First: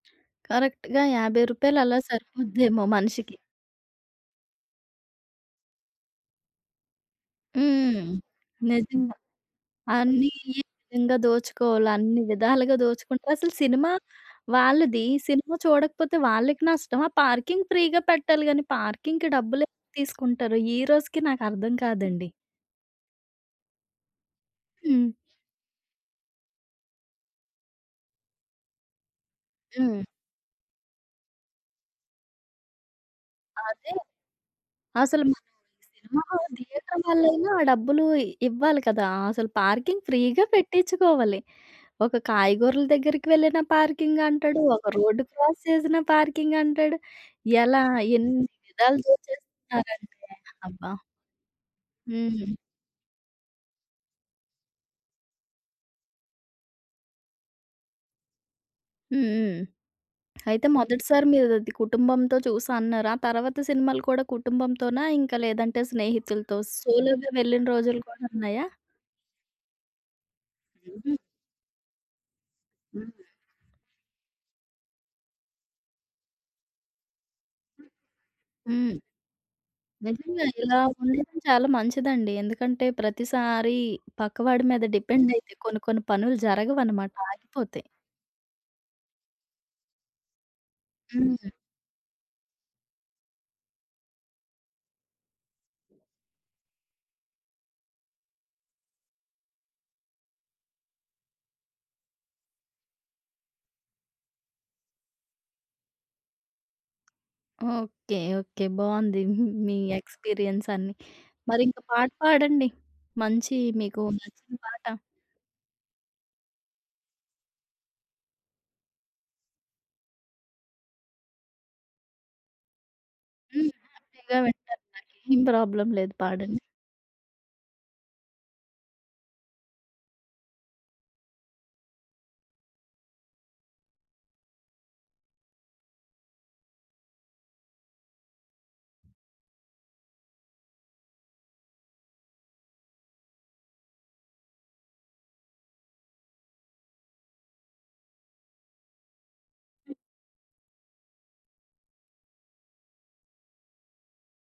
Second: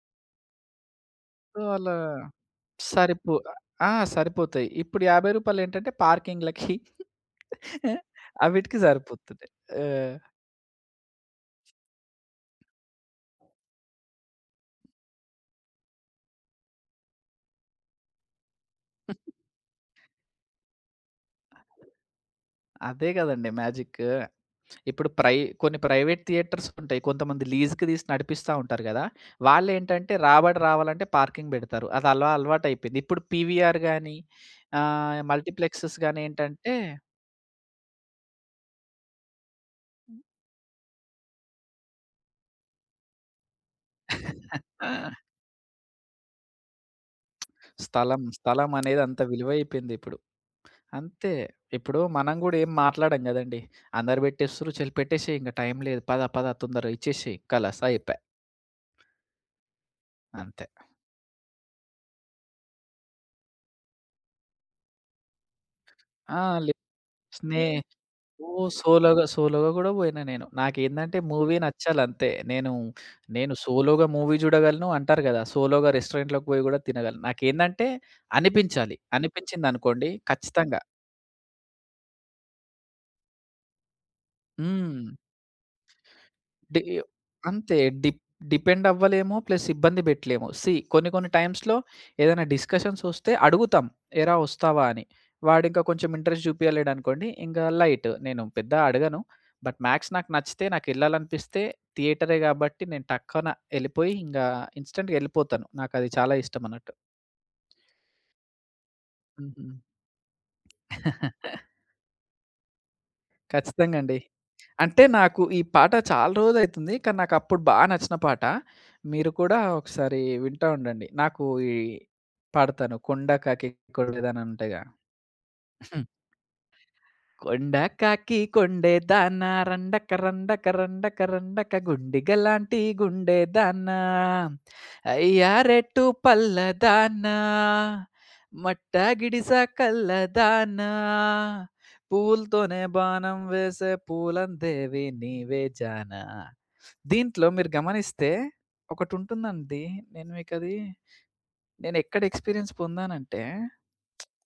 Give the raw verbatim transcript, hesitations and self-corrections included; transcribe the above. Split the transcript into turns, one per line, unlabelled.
కరెక్ట్‌గా యాభై
సో
రూపాయలు
అలా
అలా సరిపోద్దేమో
సరిపో
మనిషికి.
ఆ! సరిపోతాయి. ఇప్పుడు యాభై రూపాయలు ఏంటంటే పార్కింగ్‌లకి
హ్మ్.
ఆ!
హ్మ్. హ్మ్.
అవిటికి
నిజంగా.
సరిపోతున్నాయి. ఆ!
అన్నీ ఈ విధంగా దోచుకోవాలి అన్ని విధాలుగా దోచుకుంటరు. అసల సినిమా వాళ్ళది సినిమా చూడకపోతే వాళ్ళకి నష్టమా పార్కింగ్ ఫ్రీగా పెట్టాలి గానీ పార్కింగ్‌కి డబ్బులెందుకు తీసుకుంటారు? ఈరోజుకి నాకర్థం కాదండి.
అదే గదండీ! మ్యాజిక్కు. ఇప్పుడు
హ్మ్.
ప్రై కొన్ని ప్రైవేట్ థియేటర్స్ ఉంటయి. కొంతమంది లీజ్‌కి దీసి నడిపిస్తా ఉంటారు గదా!
హ్మ్.
వాళ్ళేంటంటే రాబడి రావాలంటే పార్కింగ్ బెడతారు. అది అల అలవాటు అయిపోయింది. ఇప్పుడు పీవీఆర్
అదే!
గాని, ఆహ్,
అసల మ
మల్టీప్లెక్స్ గాని,
సినిమా హాల్
ఏంటంటే
థియేటర్ వాళ్లైనా ఆ డబ్బులు ఇవ్వాలి కదా! అసలు పార్కింగ్ ఫ్రీ‌గా పెట్టిచుకోవాలి. ఒక కాయగూరల దగ్గరికి వెళ్ళిన పార్కింగ్ అంటడు. ఒక రోడ్డు క్రాస్ చేసినా పార్కింగ్ అంటడు. ఎలా?
స్థలం
ఎన్ని విధాలు
స్థలమనేది అంత విలువైపోయింది ఇప్పుడు.
దోచేస్తున్నారంటే అబ్బా!
అంతే! ఇప్పుడు మనం
హ్మ్.
గుడా ఏం మాట్లాడం గదండీ! "అందరూ బెట్టేస్తుండ్రు, చెల్ పెట్టేసేయ్ ఇంగ టైం లేదు పద పద తొందరగా ఇచ్చేసేయ్!" కలాస్ అయిపాయ్.
హ్మ్. హ్మ్.
అంతే.
అయితే మొదటిసారి మీరది కుటుంబంతో చూసా అన్నారు. ఆ తరువాత సినిమాలు కూడా కుటుంబంతోనా? ఇంకా లేదంటే
ఆ!
స్నేహితులతో,
లే
సోలో‌గా వెళ్ళిన
స్నే
రోజులు కూడా
ఓ
ఉన్నాయా?
సోలో‌గా, సోలో‌గా గూడా వోయినా నేను.
హుహు.
నాకేందంటే మూవీ నచ్చాలంతే. నేను,
హుహు.
నేను సోలో‌గా మూవీ జూడగలను, అంటారు గదా! సోలో‌గా రెస్టారెంట్‌లోకి పోయి గూడా తినగలను. నాకేందంటే
హ్మ్. హ్మ్.
అనిపించాలి. అనిపించిందనుకోండి
నిజంగా ఇలా
ఖచ్చితంగా!
ఉండడం చాలా మంచిదండి. ఎందుకంటే ప్రతిసారి పక్కవాడి మీద
హ్మ్.
డిపెండ్ అయితే కొన్ని కొన్ని పనులు
డీయో
జరగవన్నమాట
అంతే!
ఆగిపోతాయి.
డి డిపెండ్ అవ్వలేము ప్లస్ ఇబ్బంది బెట్టలేము. సీ, కొన్ని కొన్ని
హ్మ్.
టైమ్స్‌లో ఏదైనా డిస్కషన్స్ ఒస్తే అడుగుతాం, "ఏరా ఒస్తావా!" అని. వాడింకా కొంచెం ఇంట్రెస్ట్ జూపియలేడనుకోండి ఇంగ లైట్. నేను పెద్ద అడగను. బట్ మ్యాక్స్ నాకు నచ్చితే నాకెళ్ళాలనిపిస్తే థియేటరే గాబట్టి నేను టక్కున ఎళ్ళిపోయి ఇంగా ఇన్స్‌టాంట్‌గా ఎళ్ళిపోతాను. నాకది చాలా ఇష్టమన్నట్టు.
ఓకే. ఓకే. బావుంది.
హుహు.
మీ ఎక్స్‌పీరియన్స్ అన్నీ. మరింక పాట పాడండి. మంచి
ఖచ్చితంగా
మీకు
అండి.
నచ్చిన పాట.
అంటే నాకు ఈ పాట చాలా రోజులయితుంది. కానీ నాకప్పుడు బా నచ్చిన పాట. మీరు కూడా ఒకసారి వింటా ఉండండి. నాకు ఈ పాడతాను కొండ
హ్మ్.
కాకి
హ్యాపీ‌గా
కొండేదాన
వింటాను.
ఉంటాయిగా.
నాకేం ప్రాబ్లమ్ లేదు. పాడండి.
కొండ కాకి కొండే దాన రండక రండక రండక రండక, గుండిగలాంటి గుండే దాన, అయ్యా రెట్టు పల్లదానా, మట్ట గిడిస కల్లదానా, పూవ్వు‌లతోనే బాణం వేసే పూలం దేవి నీవే జానా దీంట్లో మీరు గమనిస్తే ఒకటుంటుందండి. నేను మీకది నేనేక్కడ ఎక్స్‌పీరియన్స్ పొందానంటే